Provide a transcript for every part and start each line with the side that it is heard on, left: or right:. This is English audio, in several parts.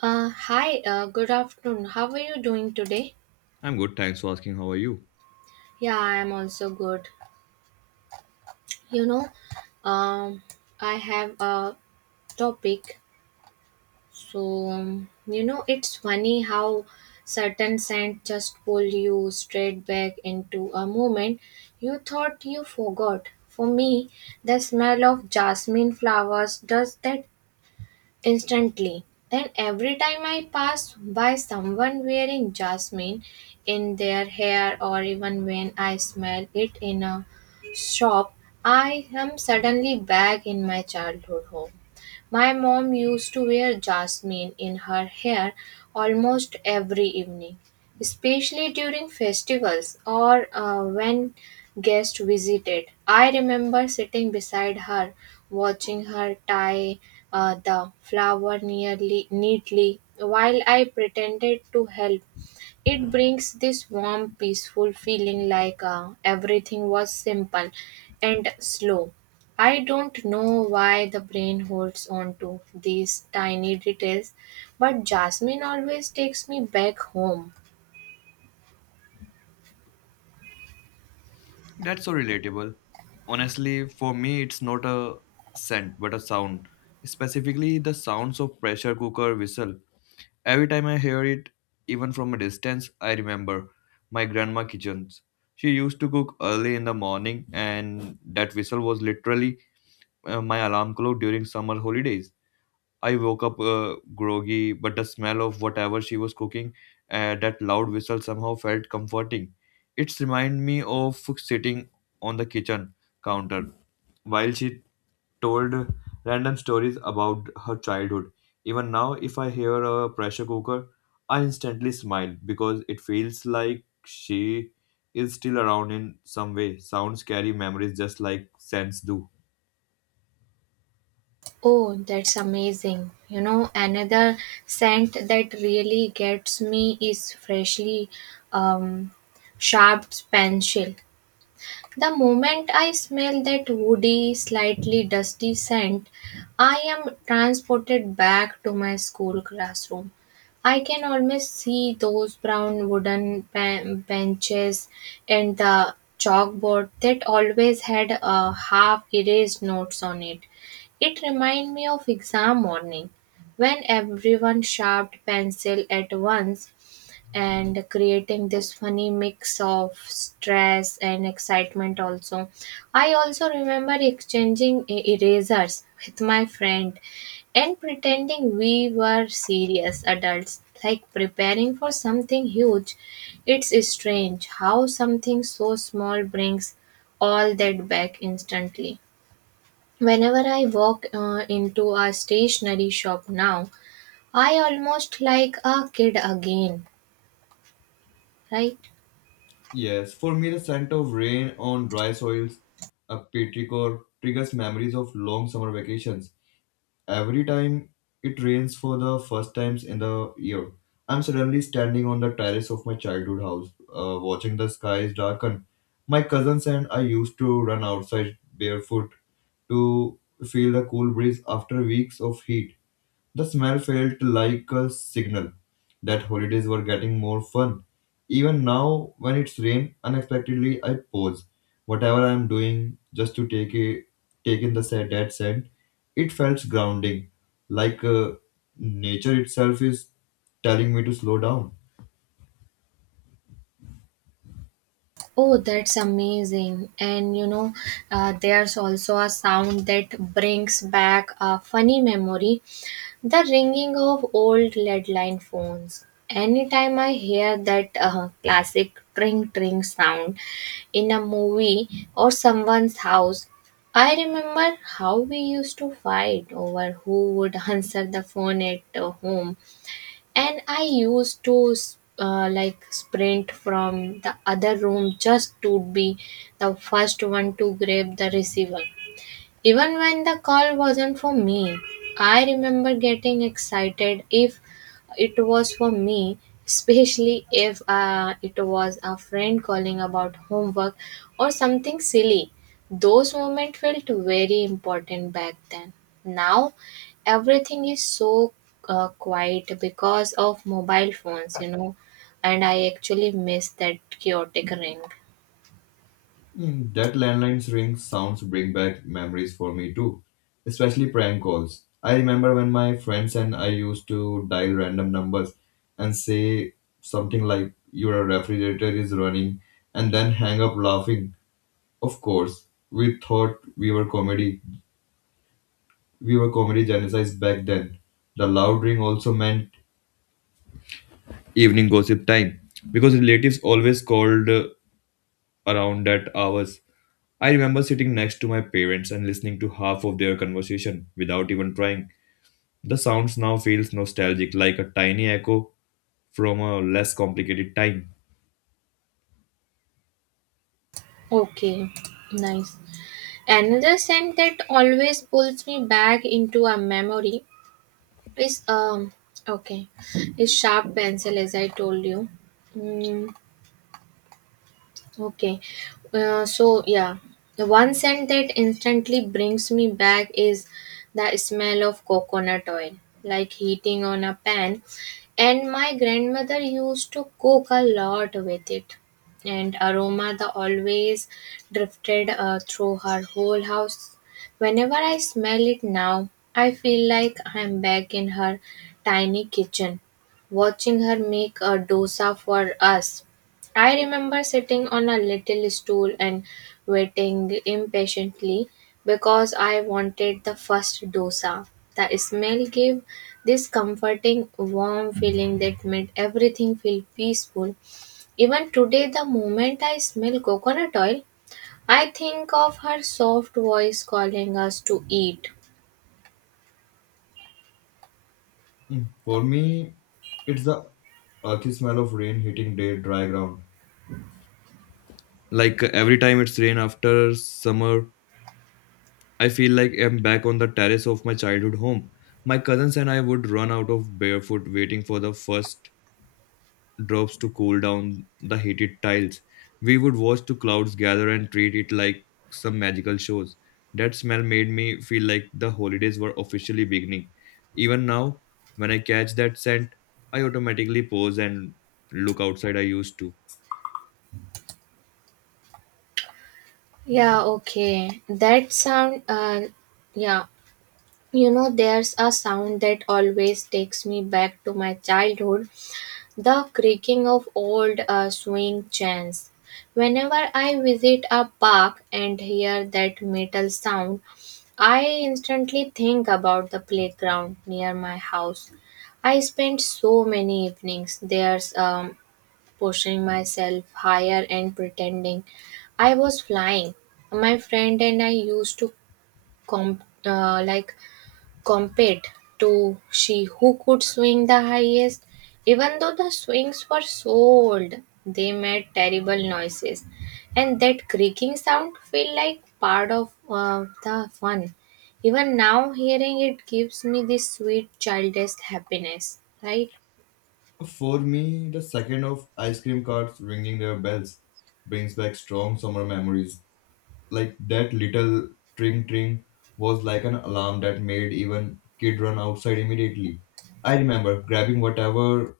right: Hi, good afternoon. How are you doing today?
left: I'm good, thanks for asking. How are you?
right: Yeah, I am also good. You know, um, I have a topic. So, it's funny how certain scent just pull you straight back into a moment you thought you forgot. For me, the smell of jasmine flowers does that instantly, and every time I pass by someone wearing jasmine in their hair, or even when I smell it in a shop, I am suddenly back in my childhood home. My mom used to wear jasmine in her hair almost every evening, especially during festivals or when guests visited. I remember sitting beside her, watching her tie the flower nearly neatly while I pretended to help. It brings this warm, peaceful feeling, like everything was simple and slow. I don't know why the brain holds on to these tiny details, but jasmine always takes me back home.
left: That's so relatable. Honestly, for me, it's not a scent but a sound. Specifically, the sounds of pressure cooker whistle. Every time I hear it, even from a distance, I remember my grandma kitchens. She used to cook early in the morning, and that whistle was literally my alarm clock during summer holidays. I woke up groggy, but the smell of whatever she was cooking, that loud whistle somehow felt comforting. It's reminded me of sitting on the kitchen counter while she told random stories about her childhood. Even now, if I hear a pressure cooker, I instantly smile because it feels like she is still around in some way. Sounds carry memories just like scents do.
right: Oh, that's amazing. You know, another scent that really gets me is freshly um, sharp pencil. The moment I smell that woody, slightly dusty scent, I am transported back to my school classroom. I can almost see those brown wooden benches and the chalkboard that always had a half erased notes on it. It reminded me of exam morning when everyone sharpened pencil at once and creating this funny mix of stress and excitement. Also, I also remember exchanging erasers with my friend and pretending we were serious adults, like preparing for something huge. It's strange how something so small brings all that back instantly. Whenever I walk into a stationery shop now, I almost like a kid again, right?
left: Yes, for me, the scent of rain on dry soils, a petrichor, triggers memories of long summer vacations. Every time it rains for the first times in the year, I'm suddenly standing on the terrace of my childhood house, watching the skies darken. My cousins and I used to run outside barefoot to feel the cool breeze after weeks of heat. The smell felt like a signal that holidays were getting more fun. Even now, when it's rain, unexpectedly I pause. Whatever I'm doing, just to take it, take in the set that scent, it felt grounding, like nature itself is telling me to slow down.
right: Oh, that's amazing. And you know, there's also a sound that brings back a funny memory: the ringing of old lead line phones. Anytime I hear that classic tring tring sound in a movie or someone's house, I remember how we used to fight over who would answer the phone at home, and I used to like sprint from the other room just to be the first one to grab the receiver. Even when the call wasn't for me, I remember getting excited. If it was for me, especially if it was a friend calling about homework or something silly, those moments felt very important back then. Now, everything is so quiet because of mobile phones, and I actually miss that chaotic ring.
left: That landline's ring sounds bring back memories for me too, especially prank calls. I remember when my friends and I used to dial random numbers and say something like, your refrigerator is running, and then hang up laughing. Of course, we thought we were comedy. We were comedy genocides back then. The loud ring also meant evening gossip time because relatives always called around that hours. I remember sitting next to my parents and listening to half of their conversation without even trying. The sounds now feels nostalgic, like a tiny echo from a less complicated time.
right: Okay, nice. Another scent that always pulls me back into a memory is um okay, is sharp pencil, as I told you. Mm, okay. So yeah, the one scent that instantly brings me back is the smell of coconut oil, like heating on a pan. And my grandmother used to cook a lot with it. And aroma that always drifted through her whole house. Whenever I smell it now, I feel like I'm back in her tiny kitchen, watching her make a dosa for us. I remember sitting on a little stool and waiting impatiently because I wanted the first dosa. The smell gave this comforting, warm feeling that made everything feel peaceful. Even today, the moment I smell coconut oil, I think of her soft voice calling us to eat.
left: For me, it's the earthy smell of rain hitting the dry ground. Like every time it's rain after summer, I feel like I'm back on the terrace of my childhood home. My cousins and I would run out of barefoot waiting for the first drops to cool down the heated tiles. We would watch the clouds gather and treat it like some magical shows. That smell made me feel like the holidays were officially beginning. Even now, when I catch that scent, I automatically pause and look outside. I used to.
right: Yeah, okay. That sound, yeah. You know, there's a sound that always takes me back to my childhood: the creaking of old swing chains. Whenever I visit a park and hear that metal sound, I instantly think about the playground near my house. I spent so many evenings there, pushing myself higher and pretending I was flying. My friend and I used to like compared to she who could swing the highest. Even though the swings were so old, they made terrible noises, and that creaking sound felt like part of the fun. Even now, hearing it gives me this sweet childish happiness, right?
left: For me, the second of ice cream carts ringing their bells brings back strong summer memories. Like that little tring tring was like an alarm that made even kid run outside immediately. I remember grabbing whatever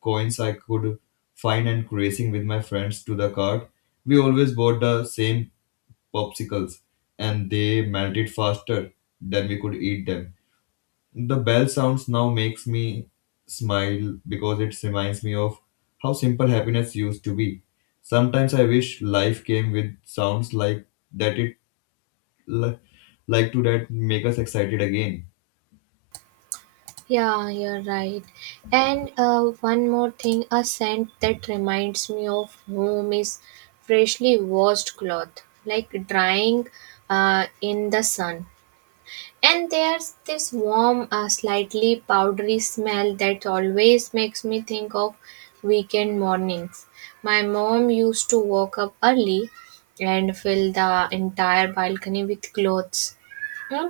left: coins I could find and racing with my friends to the cart. We always bought the same popsicles and they melted faster than we could eat them. The bell sounds now makes me smile because it reminds me of how simple happiness used to be. Sometimes I wish life came with sounds like that li- like to that make us excited again.
right: Yeah, you're right. And one more thing, a scent that reminds me of home is freshly washed cloth, like drying in the sun. And there's this warm, slightly powdery smell that always makes me think of weekend mornings. My mom used to walk up early and fill the entire balcony with clothes. Hmm,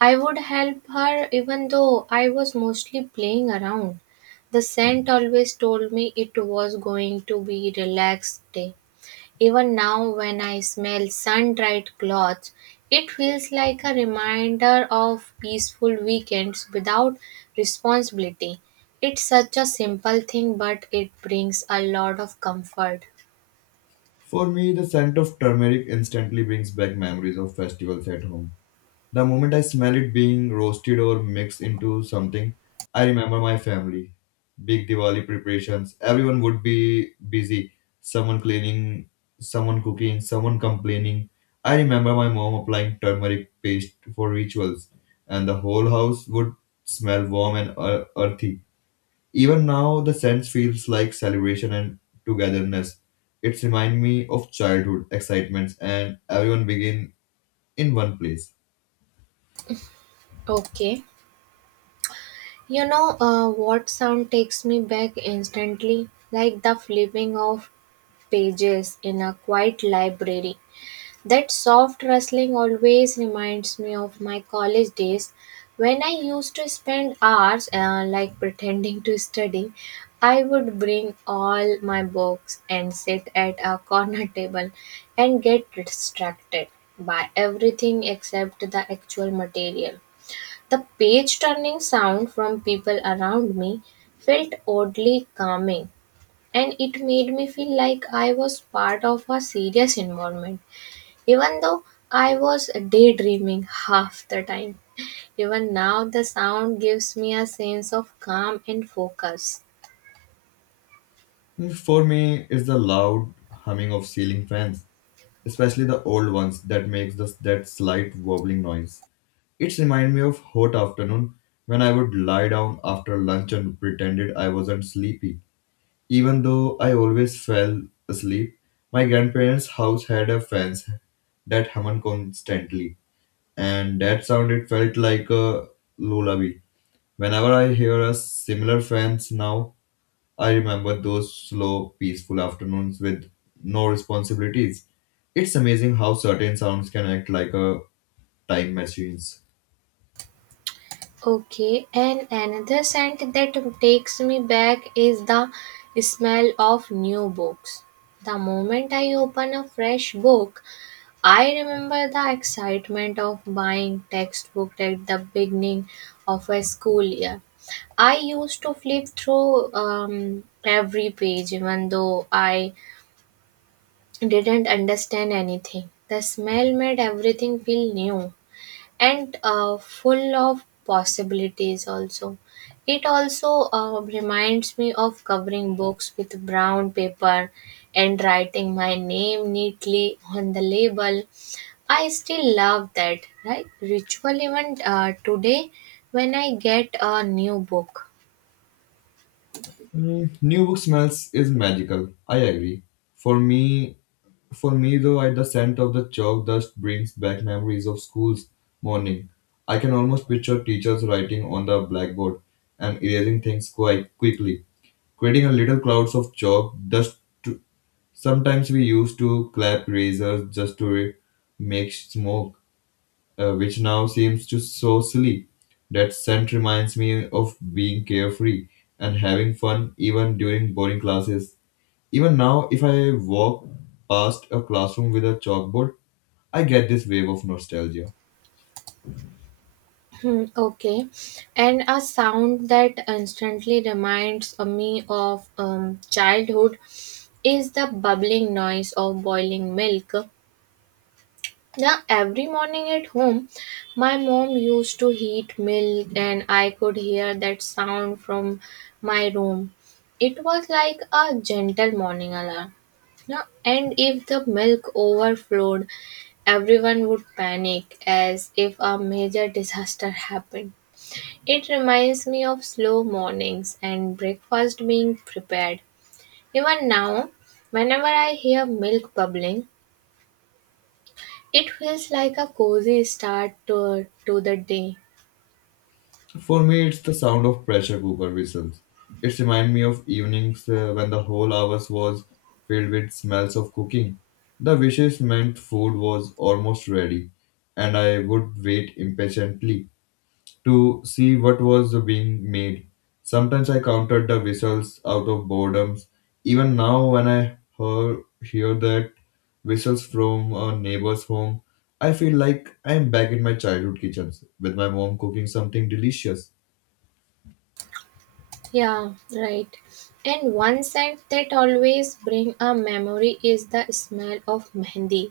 right: I would help her even though I was mostly playing around. The scent always told me it was going to be relaxed day. Even now, when I smell sun dried clothes, it feels like a reminder of peaceful weekends without responsibility. It's such a simple thing, but it brings a lot of comfort.
left: For me, the scent of turmeric instantly brings back memories of festivals at home. The moment I smell it being roasted or mixed into something, I remember my family. Big Diwali preparations, everyone would be busy. Someone cleaning, someone cooking, someone complaining. I remember my mom applying turmeric paste for rituals, and the whole house would smell warm and earthy. Even now, the sense feels like celebration and togetherness. It reminds me of childhood excitements and everyone begin in one place.
right: Okay. You know, what sound takes me back instantly? Like the flipping of pages in a quiet library. That soft rustling always reminds me of my college days when I used to spend hours like pretending to study. I would bring all my books and sit at a corner table and get distracted by everything except the actual material. The page turning sound from people around me felt oddly calming, and it made me feel like I was part of a serious environment even though I was daydreaming half the time. Even now, the sound gives me a sense of calm and focus.
left: For me, it's the loud humming of ceiling fans, especially the old ones that makes that slight wobbling noise. It reminds me of hot afternoon when I would lie down after lunch and pretended I wasn't sleepy. Even though I always fell asleep, my grandparents' house had a fence that hummed constantly, and that sound it felt like a lullaby. Whenever I hear a similar fans now, I remember those slow, peaceful afternoons with no responsibilities. It's amazing how certain sounds can act like a time machines.
right: Okay, and another scent that takes me back is the smell of new books. The moment I open a fresh book, I remember the excitement of buying textbook at the beginning of a school year. I used to flip through every page, even though I didn't understand anything. The smell made everything feel new and full of possibilities, also. It also reminds me of covering books with brown paper and writing my name neatly on the label. I still love that, right? Ritual even today when I get a new book.
left: New book smells is magical. I agree. For me, for me though, I, the scent of the chalk dust brings back memories of school's morning. I can almost picture teachers writing on the blackboard and erasing things quite quickly, creating a little clouds of chalk dust to. Sometimes we used to clap razors just to make smoke, which now seems to so silly. That scent reminds me of being carefree and having fun even during boring classes. Even now if I walk past a classroom with a chalkboard, I get this wave of nostalgia.
right: Hmm, okay. And a sound that instantly reminds me of childhood is the bubbling noise of boiling milk. Now, every morning at home, my mom used to heat milk, and I could hear that sound from my room. It was like a gentle morning alarm. No, and if the milk overflowed, everyone would panic as if a major disaster happened. It reminds me of slow mornings and breakfast being prepared. Even now, whenever I hear milk bubbling, it feels like a cozy start to the day.
left: For me, it's the sound of pressure cooker whistles. It reminds me of evenings when the whole house was filled with smells of cooking. The wishes meant food was almost ready, and I would wait impatiently to see what was being made. Sometimes I counted the whistles out of boredom. Even now, when I hear that whistles from a neighbor's home, I feel like I am back in my childhood kitchens with my mom cooking something delicious.
right: Yeah, right. And one scent that always brings a memory is the smell of mehendi.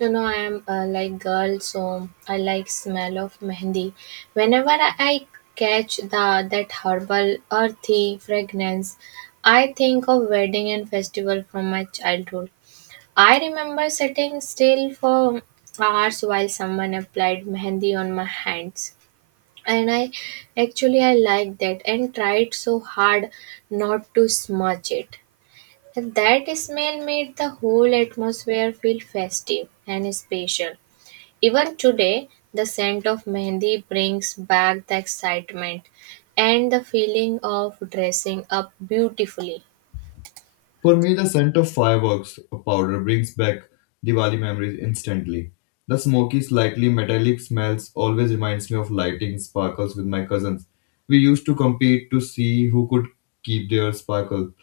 right: I am like girl, so I like smell of mehendi. Whenever I catch the that herbal, earthy fragrance, I think of wedding and festival from my childhood. I remember sitting still for hours while someone applied mehendi on my hands. And I liked that and tried so hard not to smudge it. And that smell made the whole atmosphere feel festive and special. Even today, the scent of mehendi brings back the excitement and the feeling of dressing up beautifully.
left: For me, the scent of fireworks powder brings back Diwali memories instantly. The smoky, slightly metallic smells always reminds me of lighting sparkles with my cousins. We used to compete to see who could keep their sparkle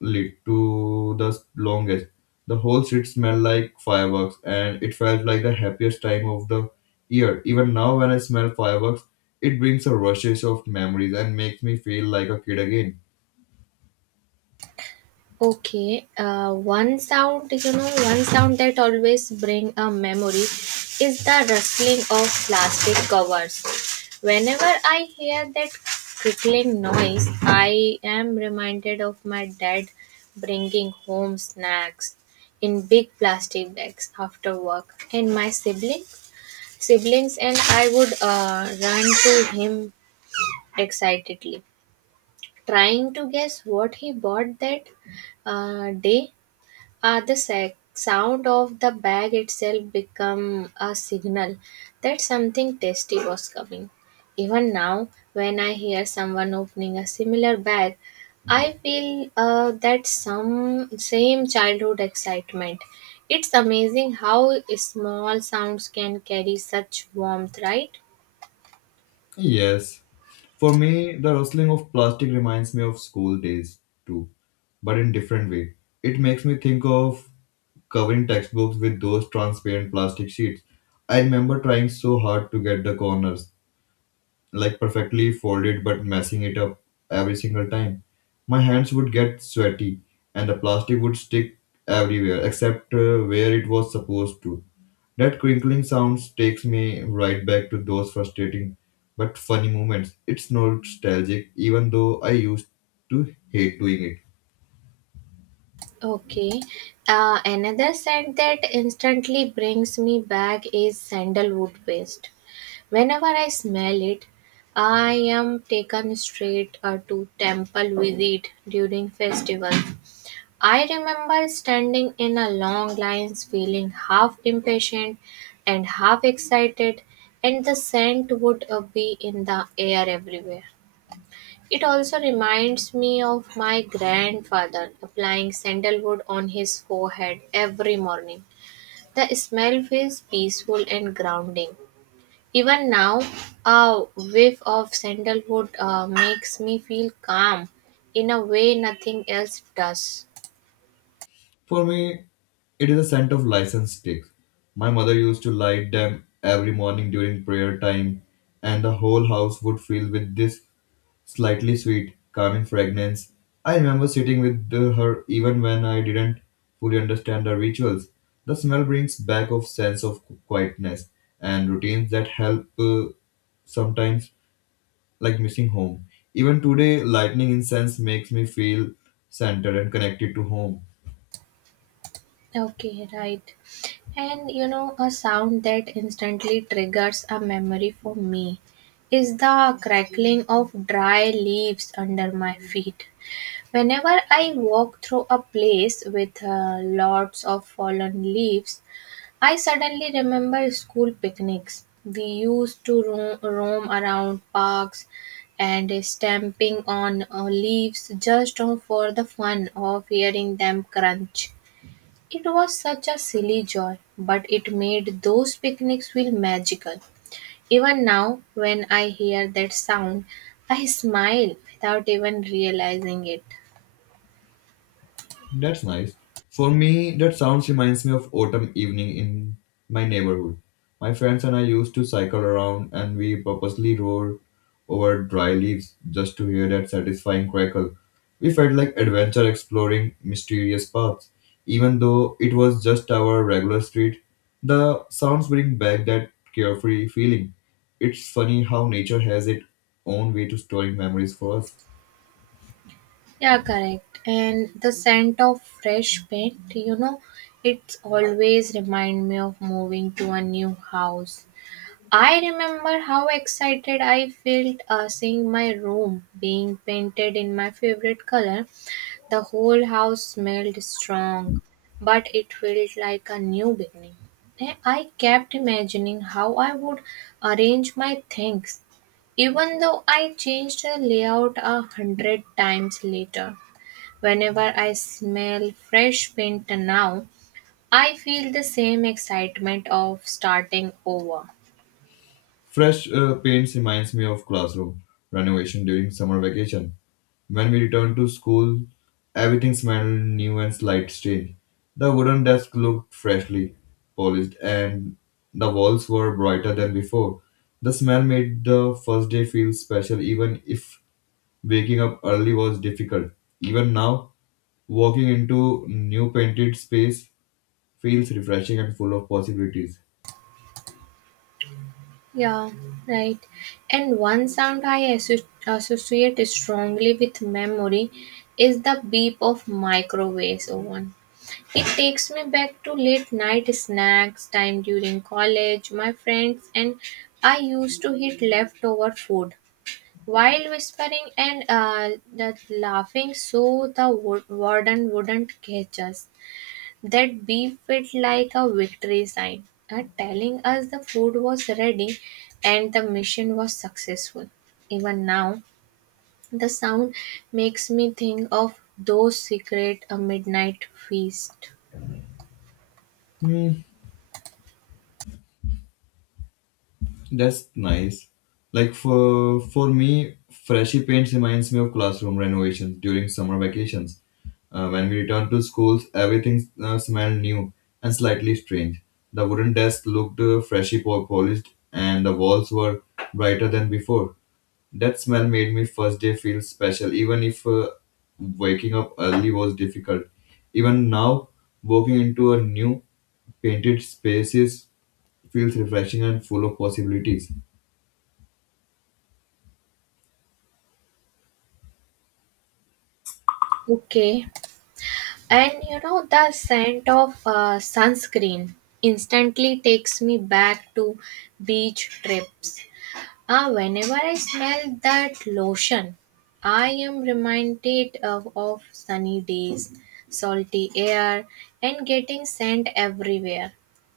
left: lit to the longest. The whole street smelled like fireworks, and it felt like the happiest time of the year. Even now, when I smell fireworks, it brings a rushes of memories and makes me feel like a kid again.
right: Okay, one sound, you know, one sound that always bring a memory is the rustling of plastic covers. Whenever I hear that crickling noise, I am reminded of my dad bringing home snacks in big plastic bags after work, and my siblings and I would run to him excitedly, trying to guess what he bought that day. The sound of the bag itself become a signal that something tasty was coming. Even now, when I hear someone opening a similar bag, I feel that some same childhood excitement. It's amazing how small sounds can carry such warmth, right?
left: Yes. For me, the rustling of plastic reminds me of school days too, but in different way. It makes me think of covering textbooks with those transparent plastic sheets. I remember trying so hard to get the corners like perfectly folded but messing it up every single time. My hands would get sweaty and the plastic would stick everywhere except where it was supposed to. That crinkling sound takes me right back to those frustrating but funny moments. It's nostalgic even though I used to hate doing it.
right: Okay. Another scent that instantly brings me back is sandalwood paste. Whenever I smell it, I am taken straight to temple visit during festival. I remember standing in a long lines, feeling half impatient and half excited, and the scent would be in the air everywhere. It also reminds me of my grandfather applying sandalwood on his forehead every morning. The smell feels peaceful and grounding. Even now, a whiff of sandalwood makes me feel calm in a way nothing else does.
left: For me, it is a scent of license sticks. My mother used to light them every morning during prayer time, and the whole house would fill with this slightly sweet, calming fragrance. I remember sitting with her even when I didn't fully understand the rituals. The smell brings back a sense of quietness and routines that help sometimes like missing home. Even today, lightning incense makes me feel centered and connected to home.
right: Okay, right. And a sound that instantly triggers a memory for me is the crackling of dry leaves under my feet. Whenever I walk through a place with lots of fallen leaves, I suddenly remember school picnics. We used to roam around parks and stamping on leaves just for the fun of hearing them crunch. It was such a silly joy, but it made those picnics feel magical. Even now, when I hear that sound, I smile without even realizing it.
left: That's nice. For me, that sounds reminds me of autumn evening in my neighborhood. My friends and I used to cycle around and we purposely rolled over dry leaves just to hear that satisfying crackle. We felt like adventure exploring mysterious paths. Even though it was just our regular street, the sounds bring back that carefree feeling. It's funny how nature has its own way to storing memories for us.
right: Yeah, correct. And the scent of fresh paint, it's always remind me of moving to a new house. I remember how excited I felt seeing my room being painted in my favorite color. The whole house smelled strong, but it felt like a new beginning. And I kept imagining how I would arrange my things, even though I changed the layout 100 times later. Whenever I smell fresh paint now, I feel the same excitement of starting over.
left: Fresh paints reminds me of classroom renovation during summer vacation. When we returned to school, everything smelled new and slight strange. The wooden desk looked freshly polished, and the walls were brighter than before. The smell made the first day feel special, even if waking up early was difficult. Even now, walking into new painted space feels refreshing and full of possibilities.
right: Yeah, right. And one sound I associate strongly with memory is the beep of microwave oven. It takes me back to late night snacks time during college, my friends, and I used to eat leftover food while whispering and that laughing so the warden wouldn't catch us. That beep felt like a victory sign, telling us the food was ready and the mission was successful. Even now, the sound makes me think of those secret a midnight feast.
left: Hmm, that's nice. Like for me, freshy paint reminds me of classroom renovations during summer vacations. When we returned to schools, everything smelled new and slightly strange. The wooden desk looked freshly polished, and the walls were brighter than before. That smell made me first day feel special, even if waking up early was difficult. Even now, walking into a new painted spaces feels refreshing and full of possibilities.
right: Okay, and you know the scent of sunscreen instantly takes me back to beach trips. Ah, whenever I smell that lotion, I am reminded of sunny days, salty air, and getting sand everywhere.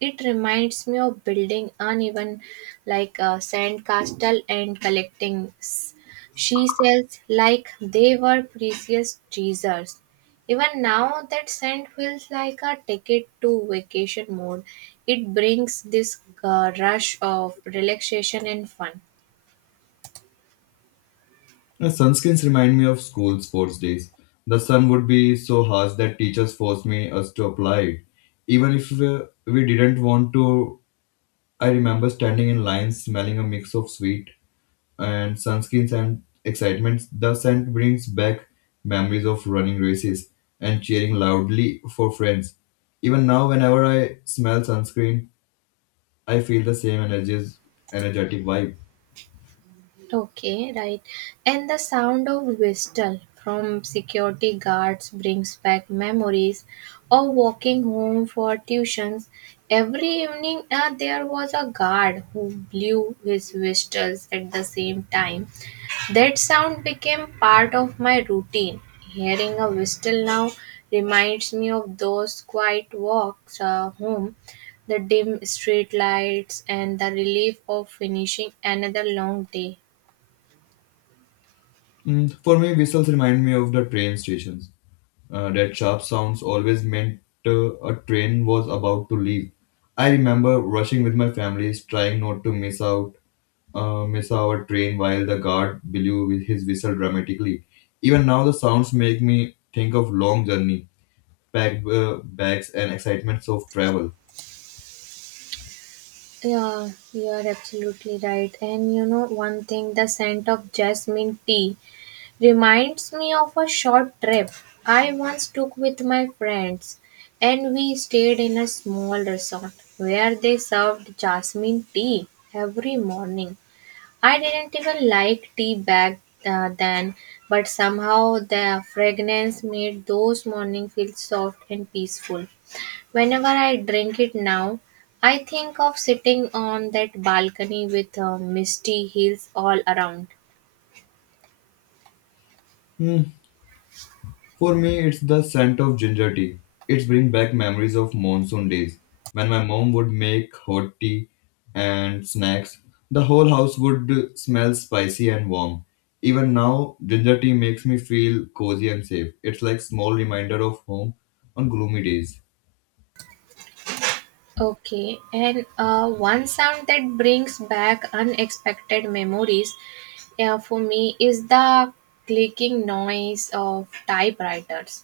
right: It reminds me of building uneven like a sand castle and collecting she shells like they were precious treasures. Even now, that scent feels like a ticket to vacation mode. It brings this rush of relaxation and fun.
left: The sunscreens remind me of school sports days. The sun would be so harsh that teachers forced me us to apply it. Even if we didn't want to, I remember standing in line smelling a mix of sweet and sunscreens and excitement. The scent brings back memories of running races and cheering loudly for friends. Even now, whenever I smell sunscreen, I feel the energetic vibe.
right: Okay, right. And the sound of whistle from security guards brings back memories of walking home for tuitions. Every evening, there was a guard who blew his whistles at the same time. That sound became part of my routine. Hearing a whistle now reminds me of those quiet walks home, the dim street lights and the relief of finishing another long day.
left: For me, whistles remind me of the train stations. That sharp sounds always meant a train was about to leave. I remember rushing with my families, trying not to miss our train while the guard blew with his whistle dramatically. Even now, the sounds make me think of long journey, packed bags, and excitements of travel.
right: Yeah, you are absolutely right. And you know, one thing, the scent of jasmine tea reminds me of a short trip I once took with my friends. And we stayed in a small resort where they served jasmine tea every morning. I didn't even like tea back then, but somehow the fragrance made those mornings feel soft and peaceful. Whenever I drink it now, I think of sitting on that balcony with misty hills all around.
left: Hmm, for me, it's the scent of ginger tea. It brings back memories of monsoon days when my mom would make hot tea and snacks. The whole house would smell spicy and warm. Even now, ginger tea makes me feel cozy and safe. It's like small reminder of home on gloomy days.
right: Okay, and one sound that brings back unexpected memories for me is the clicking noise of typewriters.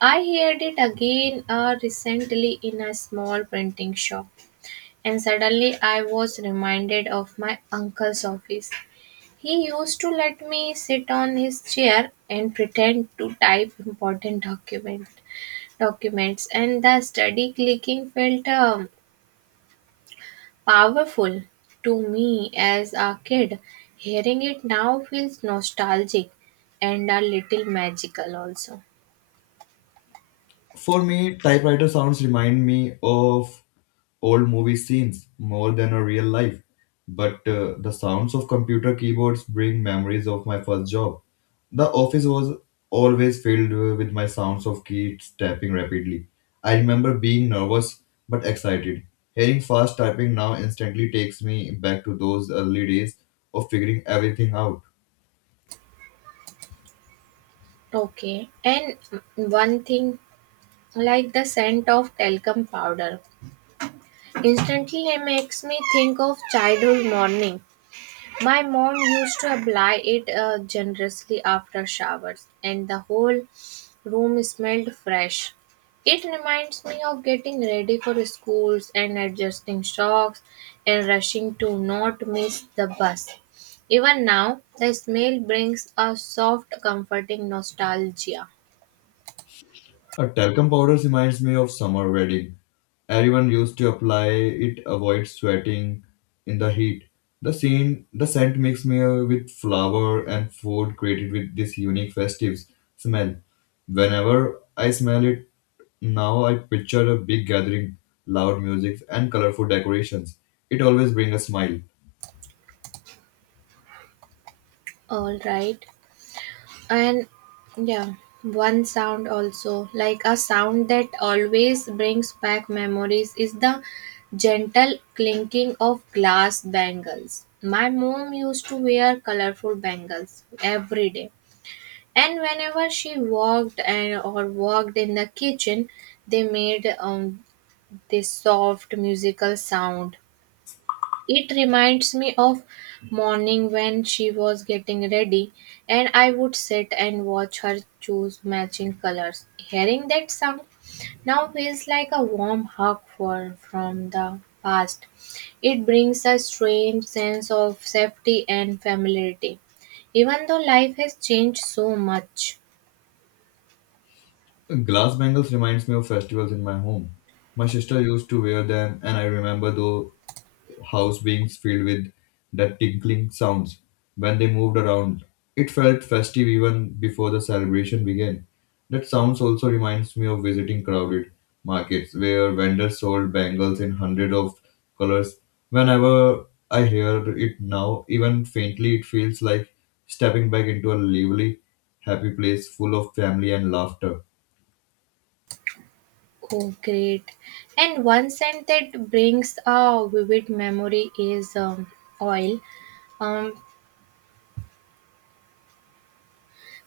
right: I heard it again recently in a small printing shop, and suddenly I was reminded of my uncle's office. He used to let me sit on his chair and pretend to type documents, and the steady clicking felt powerful to me as a kid. Hearing it now feels nostalgic and a little magical also.
left: For me, typewriter sounds remind me of old movie scenes more than a real life. But the sounds of computer keyboards bring memories of my first job. The office was always filled with my sounds of keys tapping rapidly. I remember being nervous but excited. Hearing fast typing now instantly takes me back to those early days of figuring everything out.
right: Okay, and one thing like the scent of talcum powder instantly makes me think of childhood morning. My mom used to apply it generously after showers, and the whole room smelled fresh. It reminds me of getting ready for schools and adjusting socks and rushing to not miss the bus. Even now, the smell brings a soft, comforting nostalgia.
left: A talcum powder reminds me of summer wedding. Everyone used to apply it avoid sweating in the heat. The scent makes me with flower and food created with this unique festive smell. Whenever I smell it now I picture a big gathering, loud music and colorful decorations. It always brings a smile.
right: All right. And yeah, one sound also, like a sound that always brings back memories, is the gentle clinking of glass bangles. My mom used to wear colorful bangles every day. And whenever she walked and or walked in the kitchen, they made this soft musical sound. It reminds me of morning when she was getting ready and I would sit and watch her choose matching colors. Hearing that sound now feels like a warm hug for from the past. It brings a strange sense of safety and familiarity, even though life has changed so much.
left: Glass bangles reminds me of festivals in my home. My sister used to wear them and I remember though house beings filled with that tinkling sounds when they moved around. It felt festive even before the celebration began. That sounds also reminds me of visiting crowded markets where vendors sold bangles in hundreds of colors. Whenever I hear it now, even faintly, it feels like stepping back into a lively, happy place full of family and laughter.
right: Oh, great. And one scent that brings a vivid memory is oil. Um,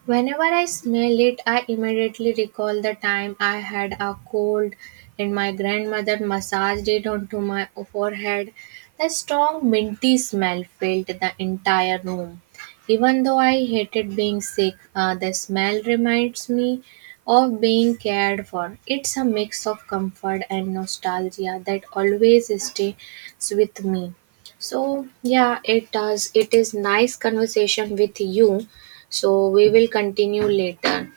right: Whenever I smell it, I immediately recall the time I had a cold and my grandmother massaged it onto my forehead. The strong minty smell filled the entire room. Even though I hated being sick, the smell reminds me of being cared for. It's a mix of comfort and nostalgia that always stays with me. So yeah, it does. It is nice conversation with you. So we will continue later.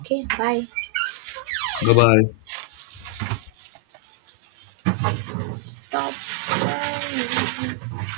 right: Okay, bye.
left: Bye bye.
right: Stop. Bye.